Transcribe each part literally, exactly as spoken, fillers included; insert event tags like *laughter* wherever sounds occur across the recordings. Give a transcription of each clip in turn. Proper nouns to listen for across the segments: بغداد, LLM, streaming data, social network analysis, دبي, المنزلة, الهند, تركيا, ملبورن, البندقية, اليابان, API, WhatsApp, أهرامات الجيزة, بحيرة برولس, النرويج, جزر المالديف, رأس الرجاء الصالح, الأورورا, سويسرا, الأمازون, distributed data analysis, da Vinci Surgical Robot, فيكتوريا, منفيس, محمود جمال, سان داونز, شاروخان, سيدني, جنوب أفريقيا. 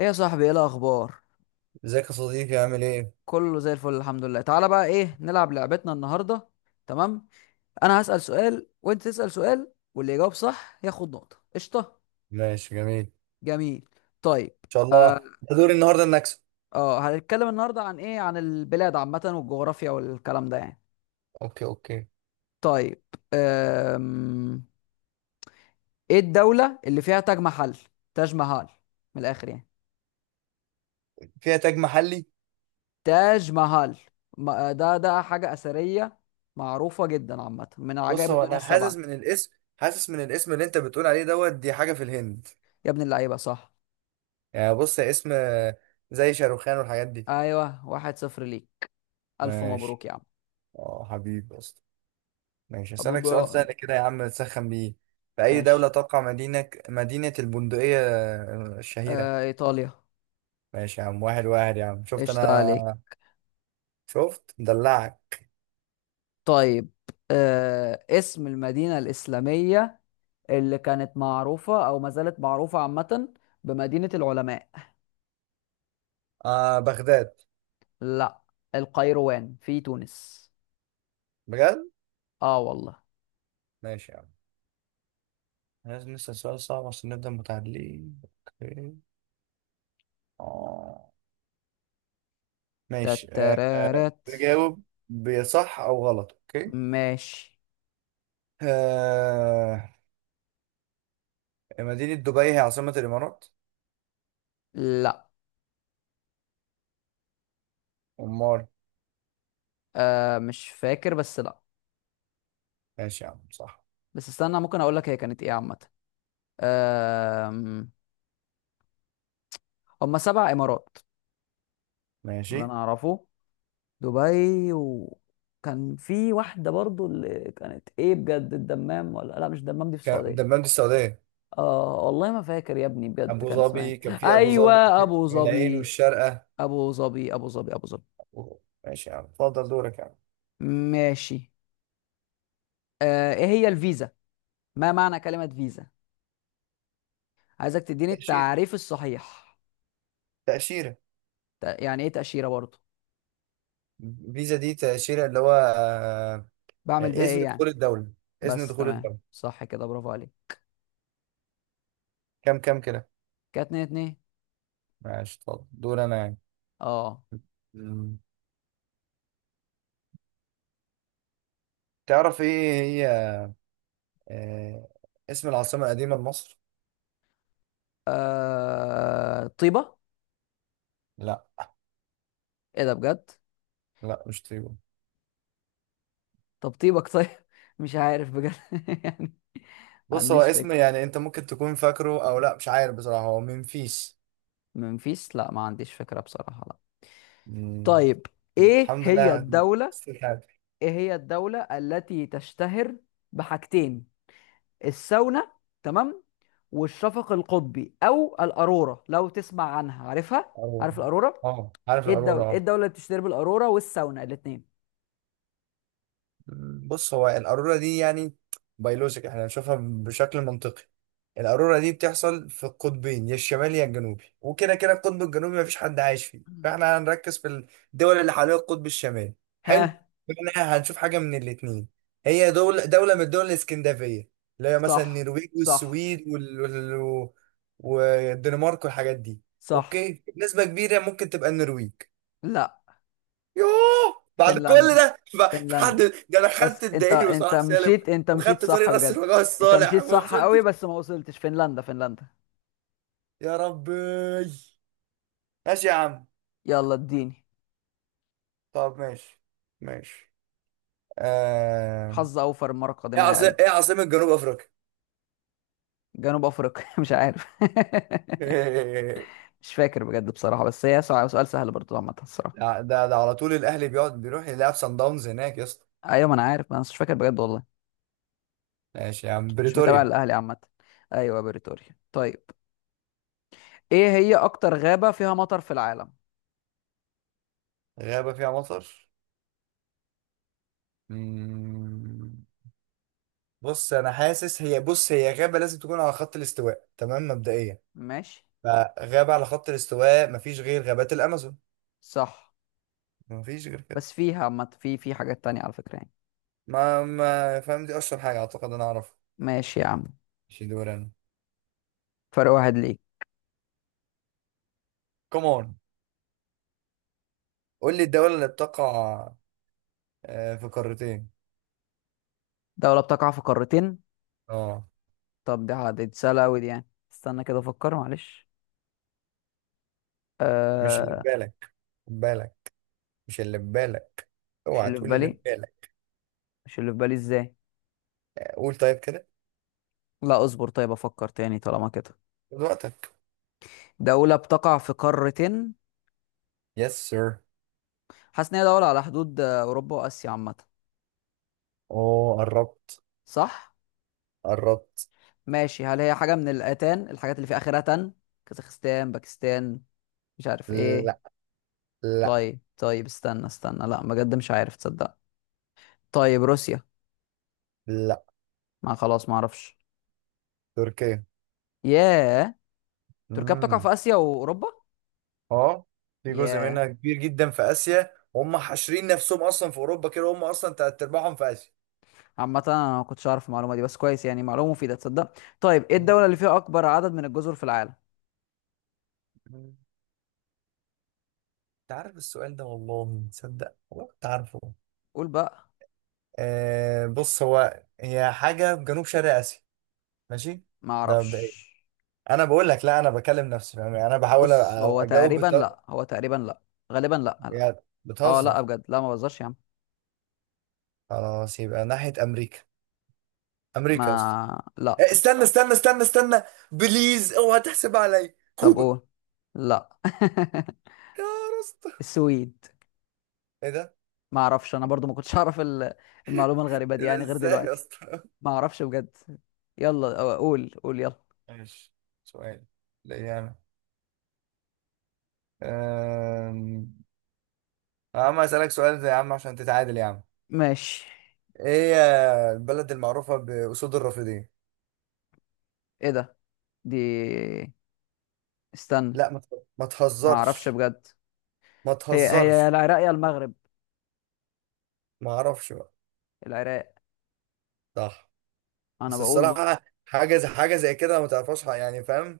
ايه يا صاحبي، ايه الاخبار؟ ازيك يا صديقي، عامل ايه؟ كله زي الفل الحمد لله تعالى. بقى ايه نلعب لعبتنا النهارده؟ تمام. انا هسأل سؤال وانت تسأل سؤال واللي يجاوب صح ياخد نقطة. قشطة. ماشي جميل ان جميل. طيب. شاء اه. الله. ده دوري النهارده اني اكسب. آه، هنتكلم النهارده عن ايه؟ عن البلاد عامة والجغرافيا والكلام ده يعني. اوكي اوكي. طيب. أم... ايه الدولة اللي فيها تاج محل؟ تاج محل. من الاخر يعني. فيها تاج محلي. تاج محل. ما- ده ده حاجة أثرية معروفة جدا عامة، من بص عجائب هو الدنيا انا حاسس السبعة. من الاسم، حاسس من الاسم اللي انت بتقول عليه دوت، دي حاجه في الهند. يا ابن اللعيبة صح. يعني بص، يا اسم آه، زي شاروخان والحاجات دي. ايوه، واحد صفر ليك. الف ماشي، مبروك يا عم. اه حبيبي اصلا. ماشي، هسألك حبيبي. سؤال سهل كده يا عم تسخن بيه. في اي دوله ماشي. تقع مدينه مدينه البندقيه آه، الشهيره؟ آه ايطاليا. ماشي يا عم، واحد واحد يا عم، شفت قشطة عليك. انا؟ شفت مدلعك. طيب. آه اسم المدينة الإسلامية اللي كانت معروفة او ما زالت معروفة عامة بمدينة العلماء. آه بغداد. لا، القيروان في تونس. بجد؟ اه والله. ماشي يا عم. لازم نسأل سؤال صعب عشان نبدأ متعادلين. اوكي. اه ماشي. آه، آه، تترارت. تجاوب بصح او غلط، اوكي؟ ماشي. آه، مدينة دبي هي عاصمة الامارات. لا. امال؟ آه مش فاكر بس لا. ماشي يا عم، صح. بس استنى ممكن اقول لك هي كانت ايه عامة. آه، هم سبع امارات اللي انا ماشي. اعرفه. دبي، وكان في واحدة برضو اللي كانت ايه بجد، الدمام؟ ولا لا، مش الدمام، دي في كان- السعودية. دمامة السعودية. اه والله ما فاكر يا ابني بجد ابو كان اسمها ظبي، كان ايه. في ابو ايوه ظبي، ابو العين ظبي. والشارقة. ابو ظبي، ابو ظبي، ابو ظبي. ماشي يا عم، اتفضل دورك يا عم. ماشي. آه ايه هي الفيزا؟ ما معنى كلمة فيزا؟ عايزك تديني تأشيرة. التعريف الصحيح. تأشيرة. ت- يعني ايه تأشيرة برضو؟ فيزا دي تأشيرة، اللي هو آه، آه، بعمل بيها ايه إذن يعني؟ دخول الدولة. إذن بس دخول تمام. الدولة. صح كده، برافو عليك. كام كام كده؟ كانت اتنين اتنين. ماشي، طب دور انا يعني. اه. مم. تعرف ايه هي آه اسم العاصمة القديمة لمصر؟ آه، طيبة. لا. ايه ده بجد؟ لا مش تريبو. طب طيبك طيب. *laughs* مش عارف بجد. *laughs* يعني. ما بص هو عنديش اسم، فكرة. يعني انت ممكن تكون فاكره او لا، مش عارف بصراحة، هو منفيس. منفيس؟ لا ما عنديش فكرة بصراحة، لا. مم. طيب. ايه الحمد هي لله. الدولة استيكات. ايه هي الدولة التي تشتهر بحاجتين؟ الساونا، تمام، والشفق القطبي او الأرورا. لو تسمع عنها، عارفها؟ اه. عارف الأرورا؟ آه، عارف ايه الأرورا، الدولة ايه اه. الدولة اللي بتشتهر بالأرورا والساونا الاتنين؟ بص هو القارورة دي يعني بيولوجيك، احنا بنشوفها بشكل منطقي. القارورة دي بتحصل في القطبين، يا الشمالي يا الجنوبي، وكده كده القطب الجنوبي مفيش حد عايش فيه، مم. فاحنا هنركز في الدول اللي حوالين القطب الشمالي. حلو. ها. احنا هنشوف حاجة من الاتنين. هي دولة، دولة من الدول الاسكندنافية، اللي هي مثلا صح، النرويج صح، والسويد وال... وال... والدنمارك والحاجات دي. صح. اوكي، نسبة كبيرة ممكن تبقى النرويج. لا. يوه، بعد كل فنلندا، ده ف- في حد؟ فنلندا. ده انا بس خدت انت، الدائري انت وصلاح سالم مشيت، انت مشيت وخدت طريق صح راس بجد. الرجاء انت الصالح مشيت وما صح وصلتش. قوي بس ما وصلتش. فنلندا، فنلندا. يا ربي. ماشي يا عم. يلا اديني. طب ماشي ماشي. آه... حظ اوفر المره ايه القادمه يا عاصم قلبي. ايه عاصمة جنوب افريقيا؟ جنوب افريقيا. *laughs* مش عارف. *laughs* *laughs* مش فاكر بجد بصراحه، بس هي سؤال سؤال سهل برضو عامه الصراحه. ده ده ده على طول الاهلي بيقعد بيروح يلعب سان داونز هناك يا اسطى. ايوه ما انا عارف، ما انا مش فاكر بجد والله. ماشي يا عم، مش متابع بريتوريا. الاهلي عامه. ايوه بريتوريا. طيب، ايه هي اكتر غابه فيها مطر في العالم؟ غابة فيها مطر؟ مم. بص انا حاسس هي، بص هي غابة لازم تكون على خط الاستواء، تمام، مبدئيا. ماشي. فغابة على خط الاستواء مفيش غير غابات الأمازون. صح. مفيش غير كده. بس فيها عامه، في، في حاجات تانية على فكره يعني. ما ما فاهم، دي أشهر حاجة أعتقد أنا أعرفها. ماشي يا عم. مش دور أنا؟ فرق واحد ليك. كمان. قول لي الدولة اللي بتقع آه، في قارتين. دولة بتقع في قارتين. اه. طب دي ح- دي سهلة أوي دي يعني. استنى كده أفكر معلش. مش اللي في آه. بالك. خد بالك. مش اللي في بالك. مش اوعى اللي في تقول اللي في بالي. بالك. مش اللي في بالي إزاي؟ قول طيب كده. لا اصبر طيب، أفكر تاني طالما كده. خد وقتك. دولة بتقع في قارتين. يس سير. حاسس إن هي دولة على حدود آه، أوروبا وآسيا عامة. اوه قربت. صح؟ قربت. ماشي. هل هي حاجة من الآتان، الحاجات اللي في آخرها تن؟ كازاخستان، باكستان، مش عارف إيه. لا، لا، طيب طيب استنى استنى، لا بجد مش عارف تصدق. طيب روسيا. لا. ما خلاص ما أعرفش. تركيا. ياه. تركيا بتقع مم. في آسيا وأوروبا؟ اه، في جزء ياه. منها كبير جدا في اسيا، وهم حاشرين نفسهم اصلا في اوروبا كده، هم اصلا تلات ارباعهم في اسيا. عامة انا ما كنتش اعرف المعلومة دي، بس كويس يعني معلومة مفيدة تصدق. طيب، ايه مم. الدولة اللي فيها اكبر عدد من الجزر في العالم؟ انت عارف السؤال ده والله، تصدق والله كنت عارفه. قول بقى. آه بص هو، هي حاجه في جنوب شرق اسيا. ماشي. ما ده مبدئيا. اعرفش. انا بقول لك، لا انا بكلم نفسي، فاهم؟ يعني انا بحاول بص أ- هو اجاوب تقريبا بت... لا، هو تقريبا لا. غالبا لا، لا. يعني. اه لا بتهزر. بجد لا، ما بهزرش يا عم. خلاص يبقى ناحيه امريكا. ما امريكا يا اسطى. لا. آه، استنى استنى استنى استنى. بليز اوعى تحسب عليا طب كوبا. قول. لا. يا راستا. *laughs* السويد. ايه ده؟ ما اعرفش انا برضو، ما كنتش *laughs* اعرف ال- المعلومة الغريبة دي إيه ده يعني غير ازاي يا دلوقتي. اسطى؟ ما اعرفش بجد. يلا أو- قول، قول يلا. ماشي. سؤال ليا انا. أم... يا عم اسالك سؤال زي يا عم عشان تتعادل يا عم. ماشي. ايه هي البلد المعروفه باسود الرافدين؟ ايه ده؟ دي، استنى. لا ما تهز- ما ما اعرفش تهزرش. بجد. ما هي هي تهزرش. العراق يا المغرب. ما اعرفش بقى. العراق. صح. انا بس بقول بقى. الصراحه، حاجه زي حاجه زي كده ما تعرفهاش حق- يعني، فاهم؟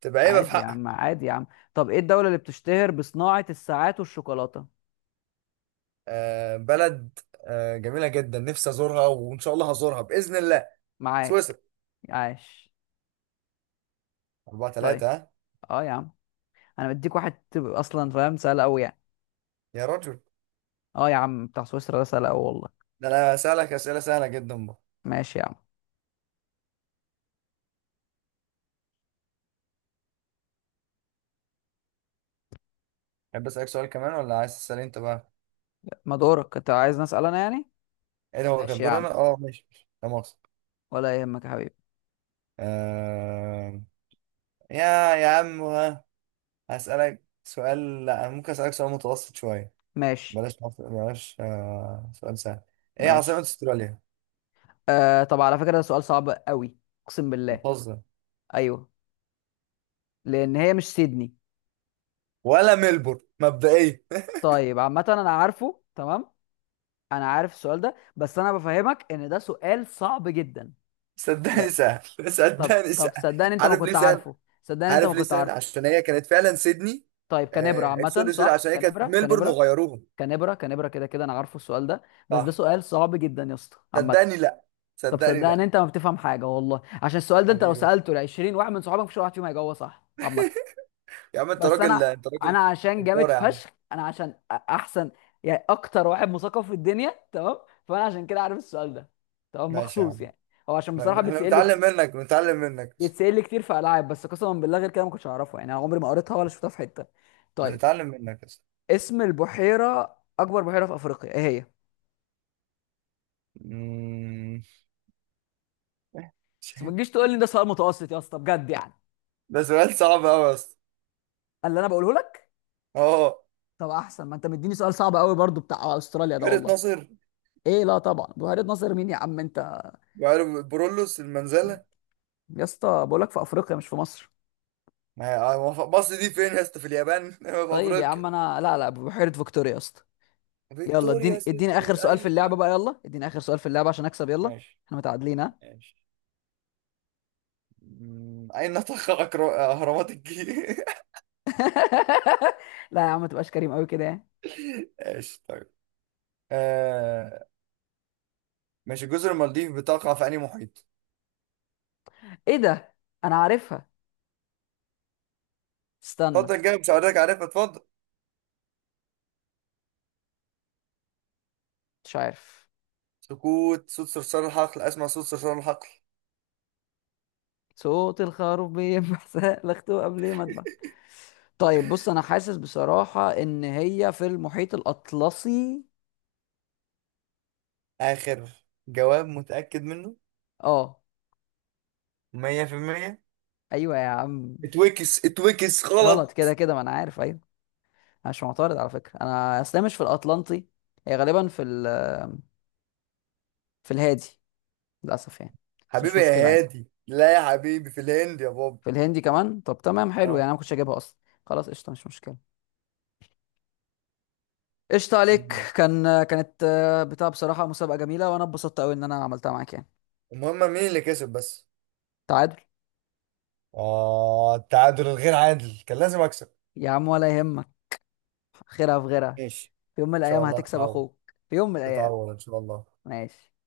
تبقى عيبه في عادي يا عم، حقك. عادي يا عم. طب ايه الدولة اللي بتشتهر بصناعة الساعات والشوكولاتة؟ أه بلد. أه جميله جدا، نفسي ازورها وان شاء الله هزورها باذن الله. معاك. سويسرا. عاش. 4 طيب. 3 ها. اه يا عم، انا بديك واحد تبقى اصلا فاهم، سهل قوي يعني. يا رجل. اه يا عم بتاع سويسرا ده سهل قوي والله. ده انا اسالك اسئله سهله جدا. ماشي يا عم. تحب اسالك سؤال كمان ولا عايز تسال انت بقى؟ ما دورك انت، عايز نسأل انا يعني؟ ايه ده، هو كان ماشي يا دور عم انا؟ اه ماشي ماشي. لا مؤاخذه. ولا يهمك يا حبيبي. آه... يا يا عم، ها. هسالك سؤال، لا ممكن اسالك سؤال متوسط شويه. ماشي بلاش مصر- بلاش آه... سؤال سهل. ايه عاصمه ماشي. استراليا؟ آه. طب على فكرة ده سؤال صعب قوي، اقسم بالله. بتهزر. ايوه. لان هي مش سيدني. ولا ملبورن مبدئيا. *laughs* طيب عامة انا عارفه تمام، انا عارف السؤال ده، بس انا بفهمك ان ده سؤال صعب جدا. صدقني لا. سهل، طب صدقني طب سهل. صدقني انت ما عارف ليه كنت سهل؟ عارفه. صدقني انت ما عارف ليه كنت سهل؟ عارفه. عشان هي كانت فعلا سيدني. طيب كنبرة آه... عامة، سوري سوري، صح. عشان هي كانت كنبرة ملبورن كنبرة وغيروهم. كنبرة كنبرة كده كده انا عارفه السؤال ده بس ده صح. سؤال صعب جدا يا اسطى عامة. صدقني لا. طب صدقني صدقني لا. انت ما بتفهم حاجة والله، عشان السؤال ده انت لو حبيبي. سألته ل عشرين واحد من صحابك مفيش ولا واحد فيهم هيجاوبه صح عامة. يا عم انت بس راجل، انا، انت انا راجل عشان جامد جبار يا عم. فشخ، انا عشان أ- احسن يعني اكتر واحد مثقف في الدنيا، تمام. فانا عشان كده عارف السؤال ده، تمام، ماشي يا مخصوص عم. يعني. هو عشان ما- ب- بصراحه احنا بيتسال لي بنتعلم كت- منك، بنتعلم منك. بيتسال لي كتير في العاب، بس قسما بالله غير كده ما كنتش اعرفه يعني، انا عمري ما قريتها ولا شفتها في حته. طيب، بنتعلم منك يا اسطى. اسم البحيره، اكبر بحيره في افريقيا، ايه هي؟ أمم. بس ما تجيش *laughs* تقول لي ده سؤال متوسط يا اسطى بجد يعني. ده سؤال صعب قوي يا اسطى. اللي انا بقوله لك. اه، طب احسن، ما انت مديني سؤال صعب قوي برضو بتاع استراليا ده بحيرة والله. ناصر. ايه؟ لا طبعا بحيره ناصر مين يا عم انت! بحيرة برولوس، المنزلة. يا اسطى بقول لك في افريقيا مش في مصر. ما هي- مصر دي فين يا اسطى، في اليابان؟ *laughs* في طيب يا افريقيا. عم. انا لا لا، بحيرة فيكتوريا يا اسطى. يلا فيكتوريا اديني، اديني اخر سيكريت، سؤال في اللعبة ايوه. بقى. يلا اديني اخر سؤال في اللعبة عشان اكسب يلا. ماشي. احنا متعادلين ها. ماشي. أمم. اين تقع أكرو- اهرامات الجيزة؟ *laughs* لا يا عم ما تبقاش كريم قوي كده يعني. *laughs* ماشي طيب. آه... ماشي، جزر المالديف بتقع في انهي محيط؟ ايه ده؟ انا عارفها، استنى. اتفضل جاوب، مش هوريك عارفها، اتفضل. مش عارف. سكوت، صوت صرصار الحقل، اسمع صوت صرصار الحقل. صوت الخروف بينبح سلخته *laughs* قبل ما اذبح. طيب بص انا حاسس بصراحة ان هي في المحيط الاطلسي. اخر جواب متأكد منه اه. مية في المية؟ ايوه يا عم. اتوكس اتوكس غلط، كده غلط. كده ما انا عارف ايوه. أنا مش معترض على فكرة، انا اصلا مش في الاطلنطي، هي غالبا في ال، في الهادي، للاسف يعني. بس مش حبيبي يا مشكله عادي. هادي، لا يا حبيبي، في الهند يا بابا. في الهندي كمان؟ طب تمام حلو، يعني اه. انا ما كنتش هجيبها اصلا. خلاص قشطه مش مشكله. قشطه عليك، مم. كان، كانت آه، بتاع بصراحه مسابقه جميله، وانا اتبسطت قوي ان انا عملتها معاك يعني. المهم مين اللي كسب بس؟ تعادل. اه، التعادل الغير عادل، كان لازم اكسب. يا عم ولا يهمك، خيرها في غيرها. ان ماشي. في يوم من ان شاء الايام الله هتكسب تتعوض. اخوك، في يوم من الايام. تتعوض ان شاء الله. ماشي.